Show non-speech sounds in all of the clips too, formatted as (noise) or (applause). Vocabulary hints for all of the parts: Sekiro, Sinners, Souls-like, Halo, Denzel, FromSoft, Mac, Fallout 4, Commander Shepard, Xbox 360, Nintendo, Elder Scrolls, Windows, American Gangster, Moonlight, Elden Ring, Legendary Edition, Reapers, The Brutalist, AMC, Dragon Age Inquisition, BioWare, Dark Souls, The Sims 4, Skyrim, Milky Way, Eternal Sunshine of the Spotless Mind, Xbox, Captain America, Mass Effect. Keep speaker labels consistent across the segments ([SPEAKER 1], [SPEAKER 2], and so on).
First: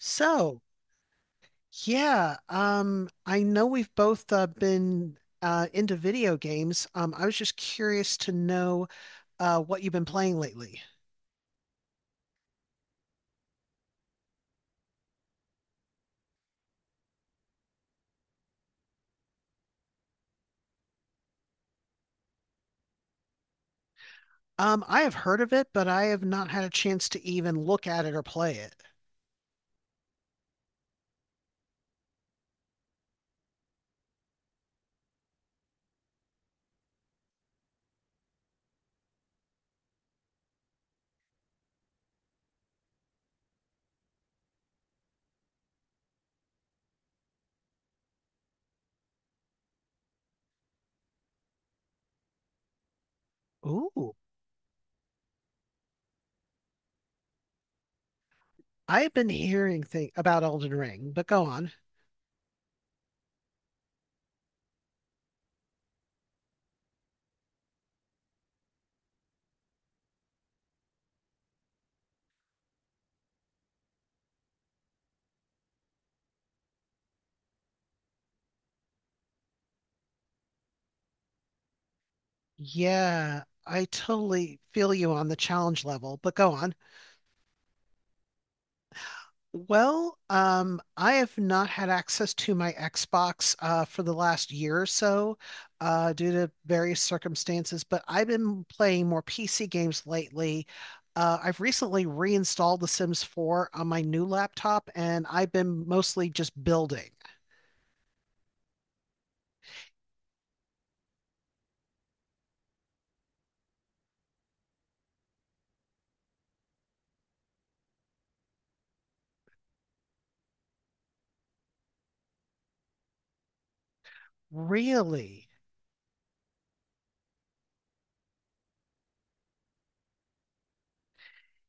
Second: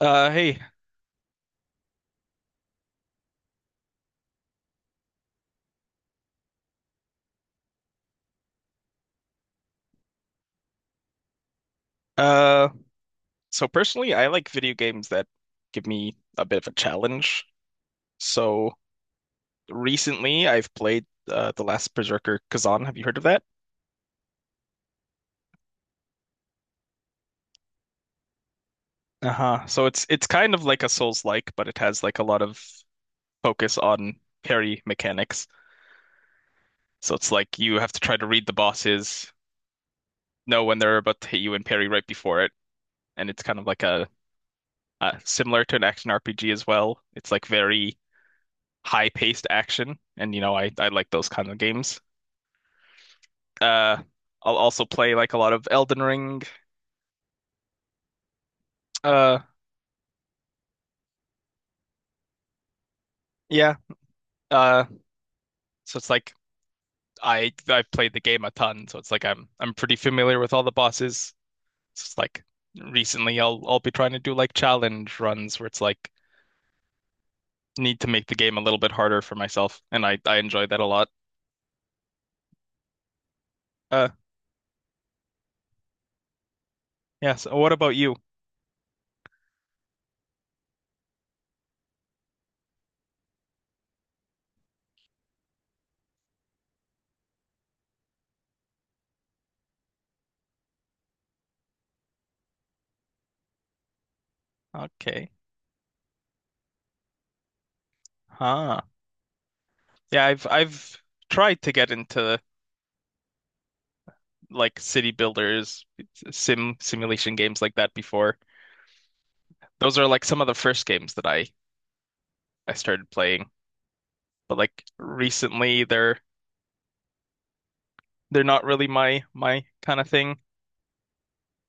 [SPEAKER 1] Uh, hey,
[SPEAKER 2] So, yeah, I know we've both been into video games. I was just curious to know what you've been playing lately.
[SPEAKER 1] uh, so personally, I like video games that give me a bit of a challenge. So recently, I've played The Last Berserker Kazan. Have you heard of that?
[SPEAKER 2] I have heard of it, but I have not had a chance to even look at it or play it.
[SPEAKER 1] Uh-huh. So it's kind of like a Souls-like, but it has like a lot of focus on parry mechanics. So it's like you have to try to read the bosses, know when they're about to hit you, and parry right before it. And it's kind of like a similar to an action RPG as well. It's like very high-paced action, and I like those kind of games. Uh,
[SPEAKER 2] Ooh,
[SPEAKER 1] I'll also play like a lot of Elden Ring.
[SPEAKER 2] I've been
[SPEAKER 1] Uh,
[SPEAKER 2] hearing thing about Elden Ring, but go on.
[SPEAKER 1] yeah. Uh, so it's like I've played the game a ton, so it's like I'm pretty familiar with all the bosses. So it's like recently I'll be trying to do like challenge runs where it's like need to make the game a little bit harder for myself, and I enjoy that a lot.
[SPEAKER 2] Yeah, I
[SPEAKER 1] Uh,
[SPEAKER 2] totally feel you on the challenge level, but go on.
[SPEAKER 1] yeah. So what about you?
[SPEAKER 2] Well, I have not had access to my Xbox for the last year or so due to various circumstances, but I've been playing more PC games lately. I've recently reinstalled The Sims 4 on my new laptop, and
[SPEAKER 1] Okay.
[SPEAKER 2] I've been mostly just building.
[SPEAKER 1] Huh. Yeah, I've tried to get into like city builders, simulation games like that before. Those are like some of the first games that I started playing. But like
[SPEAKER 2] Really?
[SPEAKER 1] recently they're not really my kind of thing. (laughs)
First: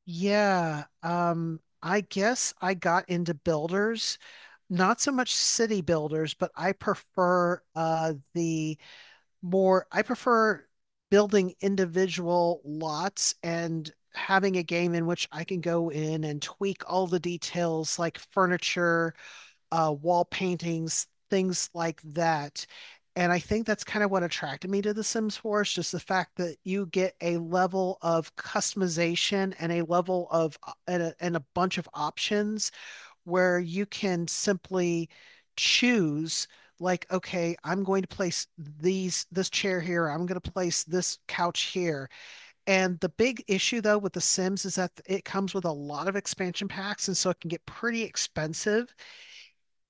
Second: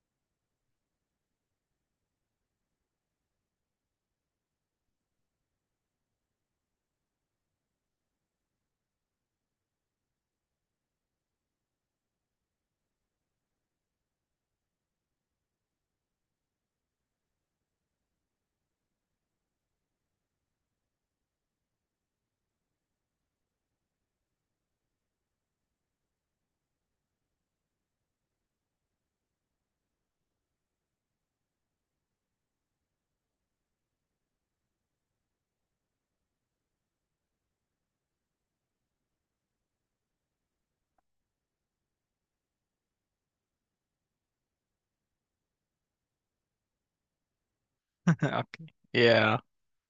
[SPEAKER 2] Yeah, I guess I got into builders, not so much city builders, but I prefer the more, I prefer building individual lots and having a game in which I can go in and tweak all the details like furniture wall paintings, things like that. And I think that's kind of what attracted me to The Sims 4 is just the fact that you get a level of customization and a level of and a bunch of options where you can simply choose like, okay, I'm going to place these this chair here, I'm going to place this couch here. And the big issue though with The Sims is that it comes with a lot of expansion packs, and so it can get pretty
[SPEAKER 1] Okay.
[SPEAKER 2] expensive.
[SPEAKER 1] Yeah.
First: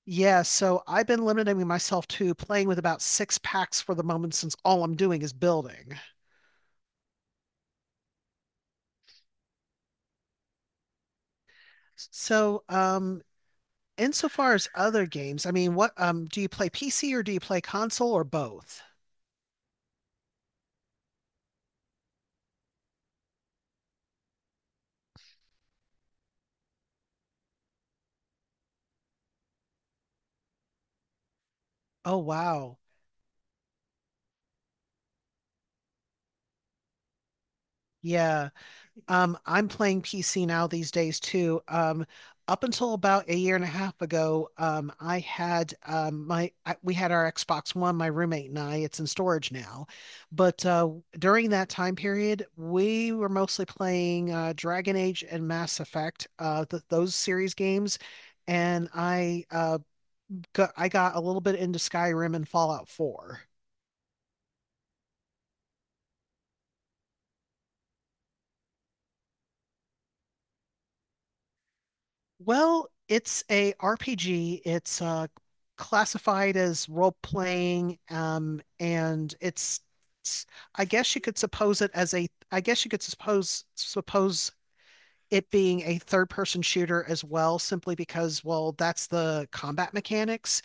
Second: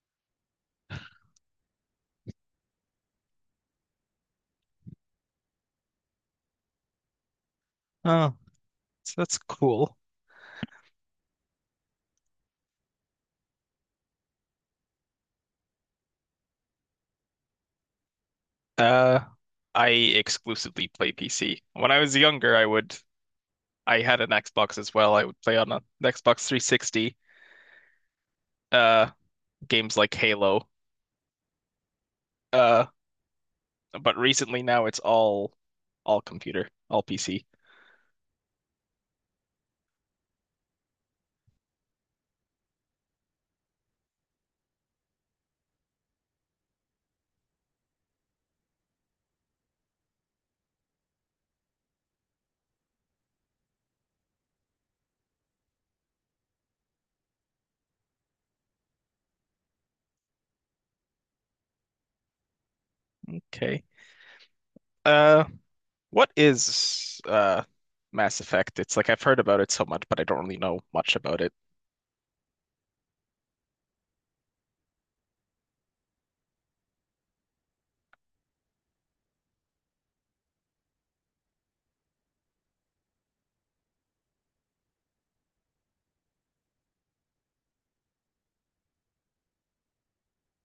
[SPEAKER 2] Yeah, so I've been limiting myself to playing with about six packs for the moment since all I'm doing is building.
[SPEAKER 1] Oh, so that's cool.
[SPEAKER 2] So, um, insofar as other games, I mean, what do you play PC or do you play console or both?
[SPEAKER 1] Uh I exclusively play PC. When I was younger, I had an Xbox as well. I would play on an Xbox 360. Uh Games like Halo.
[SPEAKER 2] Oh, wow.
[SPEAKER 1] Uh But recently now it's all all PC.
[SPEAKER 2] Yeah. I'm playing PC now these days too. Up until about a year and a half ago, I had we had our Xbox One, my roommate and I. It's in storage now, but during that time period, we were mostly playing Dragon Age and Mass Effect, th those series games, and I got a little bit into Skyrim and Fallout 4.
[SPEAKER 1] Okay. Uh, what is Mass Effect? It's like I've heard about it so much, but I don't really know much about it.
[SPEAKER 2] Well, it's a RPG. It's classified as role playing, and it's- I guess you could suppose it as a. I guess you could suppose it being a third person shooter as well, simply because well, that's the combat mechanics.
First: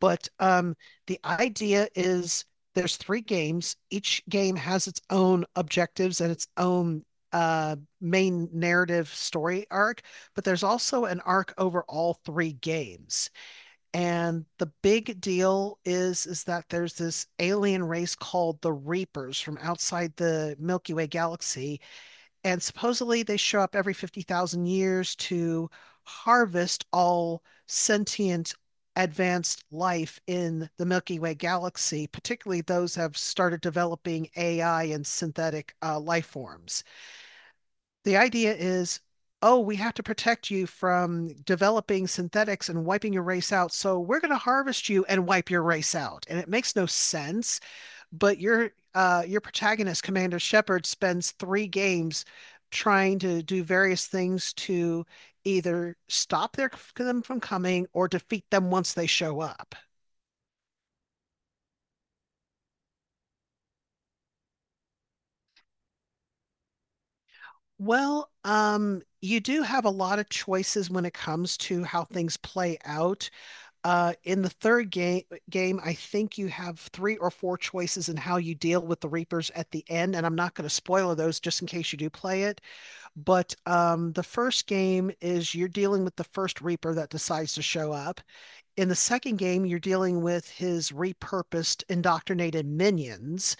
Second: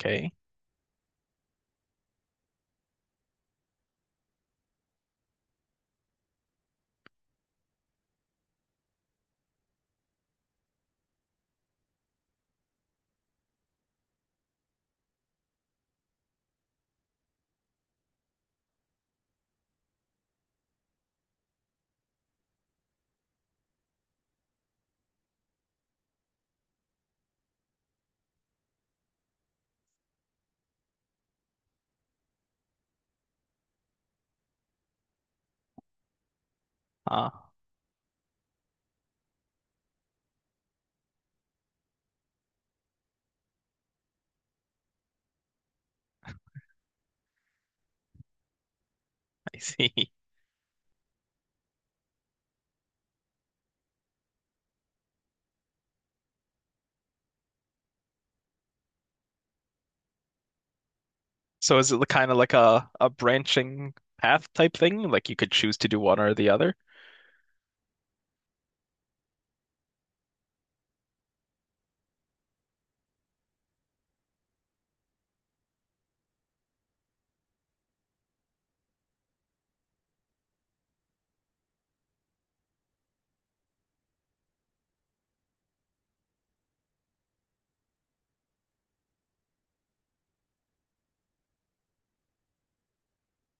[SPEAKER 2] But the idea is there's three games. Each game has its own objectives and its own uh, main narrative story arc, but there's also an arc over all three games. And the big deal is that there's this alien race called the Reapers from outside the Milky Way galaxy, and supposedly they show up every 50,000 years to harvest all sentient advanced life in the Milky Way galaxy, particularly those have started developing AI and synthetic life forms.
[SPEAKER 1] Ah,
[SPEAKER 2] The idea is, oh, we have to protect you from developing synthetics and wiping your race out. So we're going to harvest you and wipe your race out. And it makes no sense but your
[SPEAKER 1] I
[SPEAKER 2] protagonist,
[SPEAKER 1] see. (laughs)
[SPEAKER 2] Commander Shepard, spends three games trying to do various things to either stop them from coming or defeat them once they show up.
[SPEAKER 1] So is it kind of like a branching path type thing? Like you could choose to do one or the other?
[SPEAKER 2] Well, you do have a lot of choices when it comes to how things play out. In the third game, I think you have three or four choices in how you deal with the Reapers at the end, and I'm not going to spoil those just in case you do play it. But the first game is you're dealing with the first Reaper that decides to show up. In the second game, you're dealing with his repurposed, indoctrinated minions.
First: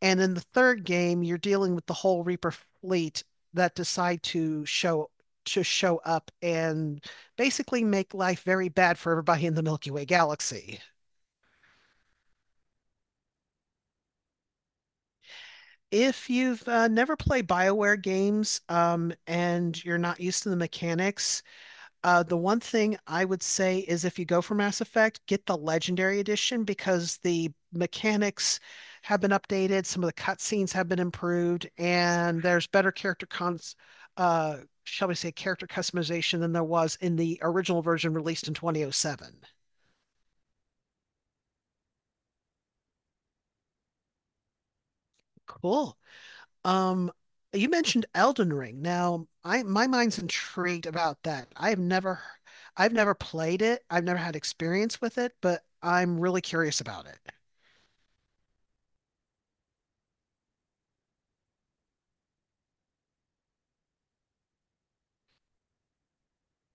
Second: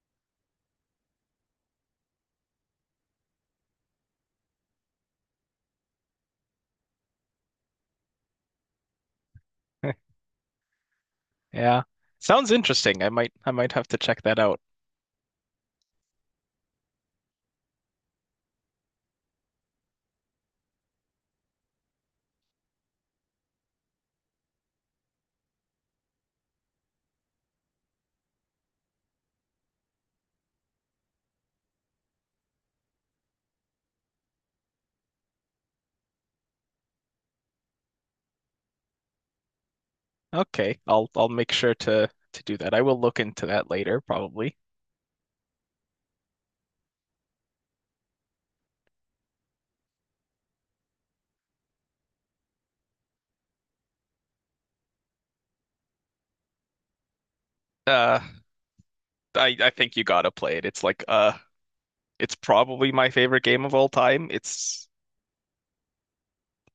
[SPEAKER 2] And in the third game, you're dealing with the whole Reaper fleet that decide to show up and basically make life very bad for everybody in the Milky Way
[SPEAKER 1] (laughs)
[SPEAKER 2] galaxy.
[SPEAKER 1] Yeah. Sounds interesting. I might have to check that out.
[SPEAKER 2] If you've never played BioWare games and you're not used to the mechanics, the one thing I would say is if you go for Mass Effect, get the Legendary Edition because the mechanics have been updated, some of the cutscenes have been improved, and there's uh, shall we say, character customization than there was in the original version released in 2007.
[SPEAKER 1] Okay. I'll make sure to do that. I will look into that later, probably.
[SPEAKER 2] Cool. Um, you mentioned Elden Ring. Now, I my mind's intrigued about that. I've never played it. I've never had experience with it, but I'm really curious about it.
[SPEAKER 1] Uh, I think you gotta play it. It's like a it's probably my favorite game of all time. It's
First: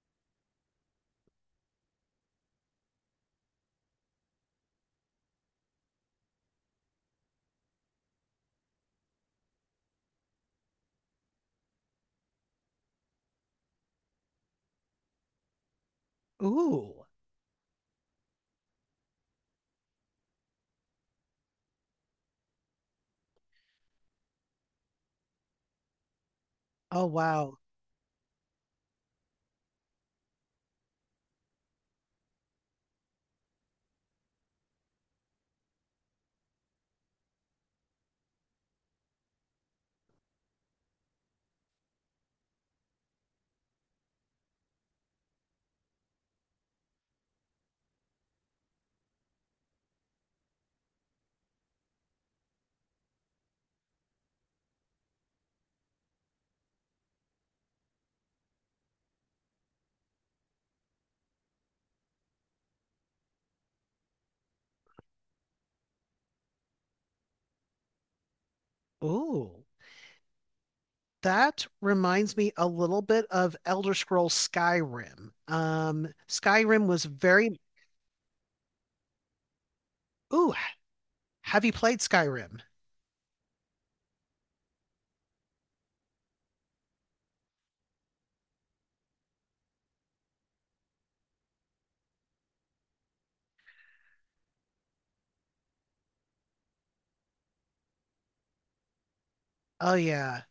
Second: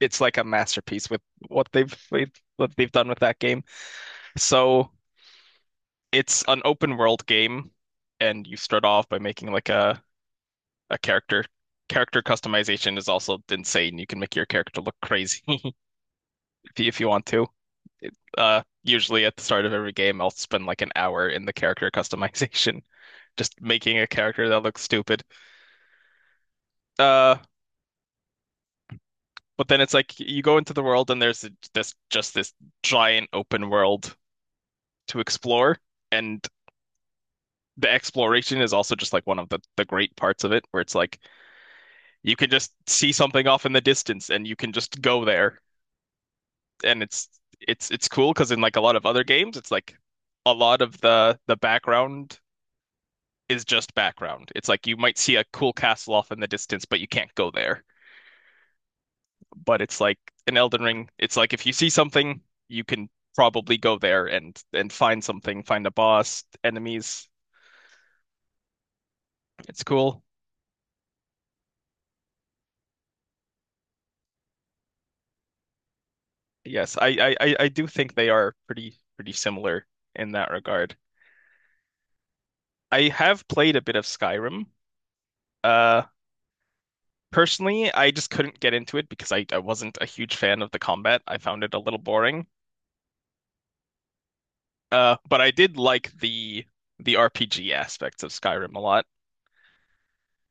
[SPEAKER 1] it's like a masterpiece with what they've with what they've done with that game. So it's an open world game, and you start off by making like a character. Character customization is also insane. You can make your character look crazy (laughs) if
[SPEAKER 2] Ooh.
[SPEAKER 1] you want to. Usually at the start of every game, I'll spend like an hour in the character customization, (laughs) just making a character that looks stupid.
[SPEAKER 2] Oh,
[SPEAKER 1] Uh,
[SPEAKER 2] wow.
[SPEAKER 1] but then it's like you go into the world and there's this giant open world to explore. And the exploration is also just like one of the great parts of it, where it's like you can just see something off in the distance and you can just go there. And it's cool because in like a lot of other games, it's like a lot of the background is just background. It's like you might see a cool castle off in the distance, but you can't go there. But it's like in Elden Ring, it's like if you see something, you can probably go there and find something, find a boss, enemies.
[SPEAKER 2] Ooh.
[SPEAKER 1] It's cool.
[SPEAKER 2] That reminds me a little bit of Elder Scrolls Skyrim. Skyrim
[SPEAKER 1] Yes,
[SPEAKER 2] was
[SPEAKER 1] I,
[SPEAKER 2] very,
[SPEAKER 1] I do think they are pretty similar in that
[SPEAKER 2] ooh,
[SPEAKER 1] regard.
[SPEAKER 2] have you played Skyrim?
[SPEAKER 1] I have played a bit of Skyrim. Uh, Personally, I just couldn't get into it because I wasn't a huge fan of the combat. I found it a little boring. But I did like the RPG aspects of Skyrim a lot.
[SPEAKER 2] Oh yeah.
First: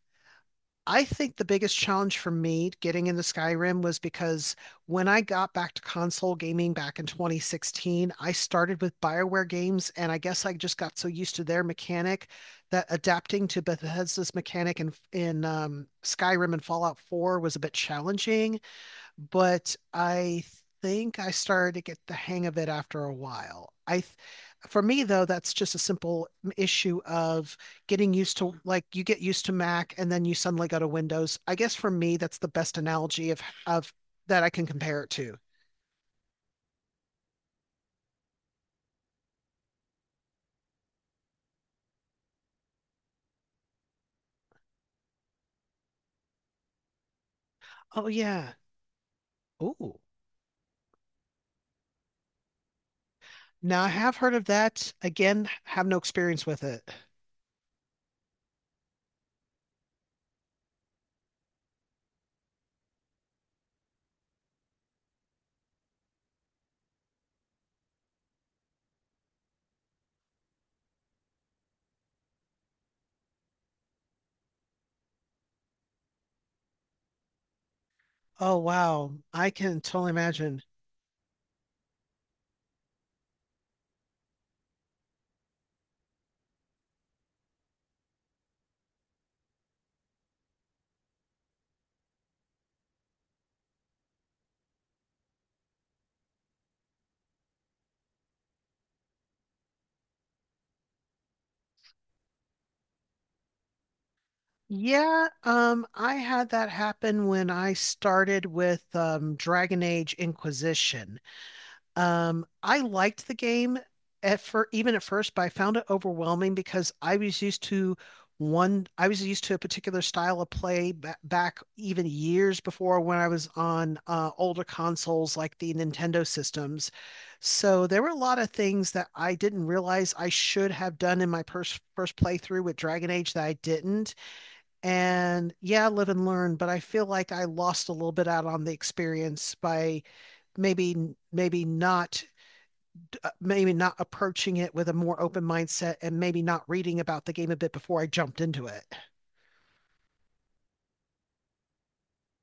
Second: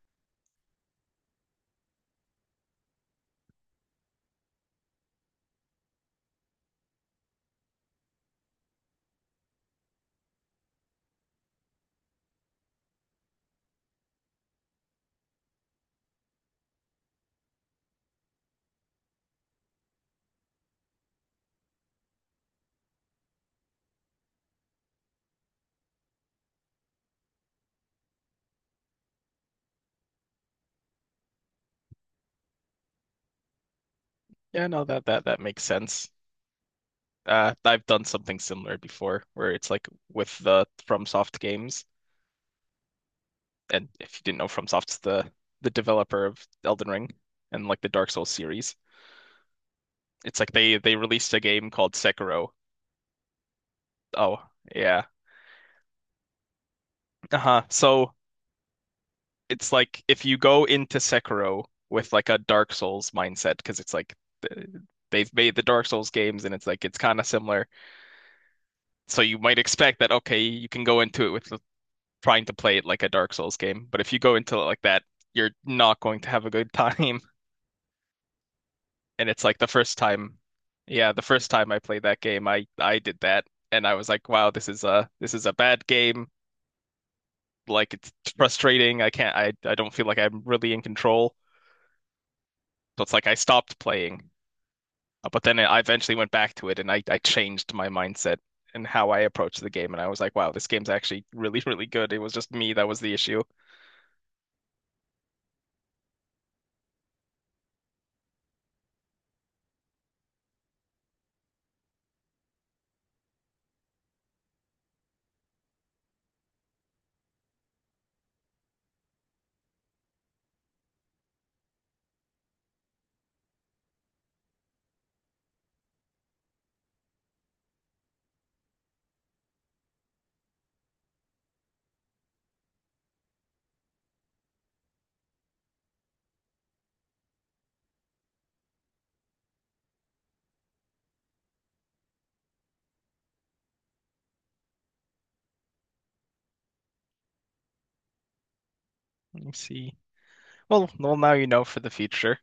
[SPEAKER 2] I think the biggest challenge for me getting into Skyrim was because when I got back to console gaming back in 2016, I started with BioWare games, and I guess I just got so used to their mechanic that adapting to Bethesda's mechanic in Skyrim and Fallout 4 was a bit challenging but I think I started to get the hang of it after a while. For me though, that's just a simple issue of getting used to like you get used to Mac and then you suddenly go to Windows. I guess for me, that's the best analogy of that I can
[SPEAKER 1] Yeah, no, that
[SPEAKER 2] compare it
[SPEAKER 1] that
[SPEAKER 2] to.
[SPEAKER 1] that makes sense. I've done something similar before, where it's like with the FromSoft games, and if you didn't know, FromSoft's the developer of Elden Ring and like the
[SPEAKER 2] Oh
[SPEAKER 1] Dark Souls
[SPEAKER 2] yeah.
[SPEAKER 1] series.
[SPEAKER 2] Oh,
[SPEAKER 1] It's like they released a game called Sekiro.
[SPEAKER 2] now I have heard of
[SPEAKER 1] Oh,
[SPEAKER 2] that.
[SPEAKER 1] yeah.
[SPEAKER 2] Again, have no experience with it.
[SPEAKER 1] Uh-huh. So it's like if you go into Sekiro with like a Dark Souls mindset, because it's like th- they've made the Dark Souls games and it's like it's kind of similar. So you might expect that okay, you can go into it with trying to play it like a Dark Souls game, but if you go into it like that, you're not going to have a good time. (laughs)
[SPEAKER 2] Oh wow,
[SPEAKER 1] And it's
[SPEAKER 2] I
[SPEAKER 1] like
[SPEAKER 2] can totally imagine.
[SPEAKER 1] the first time I played that game, I did that and I was like, wow, this is a bad game. Like it's frustrating. I don't feel like I'm really in control. So it's like I stopped playing. But then I eventually went back to it and I changed my mindset and how I approached the game and I was like, wow, this game's actually really (laughs) really good. It was just me that was the issue.
[SPEAKER 2] Yeah, I had that happen when I started with Dragon Age Inquisition. I liked the game at fir even at first, but I found it overwhelming because I was used to one, I was used to a particular style of play ba back even years before when I was on older consoles like the Nintendo systems. So there were a lot of things that I didn't realize I should have done in my pers first playthrough with Dragon Age that I didn't and yeah, live and learn, but I feel like I lost a little bit out on the experience by maybe maybe not maybe not approaching it with a more open mindset and maybe not reading about the game a bit before I jumped into it.
[SPEAKER 1] Let me see. Well now you know for the future.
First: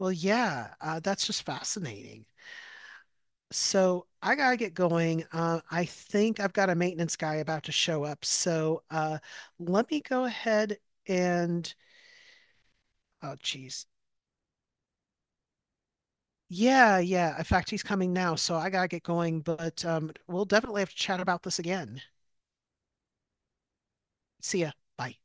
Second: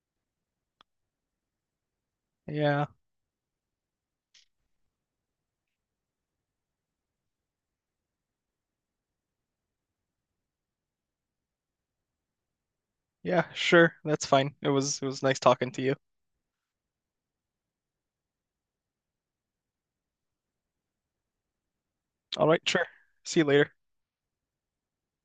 [SPEAKER 2] Well, yeah, that's just fascinating.
[SPEAKER 1] Yeah.
[SPEAKER 2] So I gotta get going. I think I've got a maintenance guy about to show up. So let me go ahead and oh,
[SPEAKER 1] Yeah,
[SPEAKER 2] geez,
[SPEAKER 1] sure. That's fine. It was nice talking to you.
[SPEAKER 2] yeah, yeah. In fact, he's coming now, so I gotta get going, but we'll definitely have to chat about this again.
[SPEAKER 1] All right, sure. See you later.
[SPEAKER 2] See ya. Bye.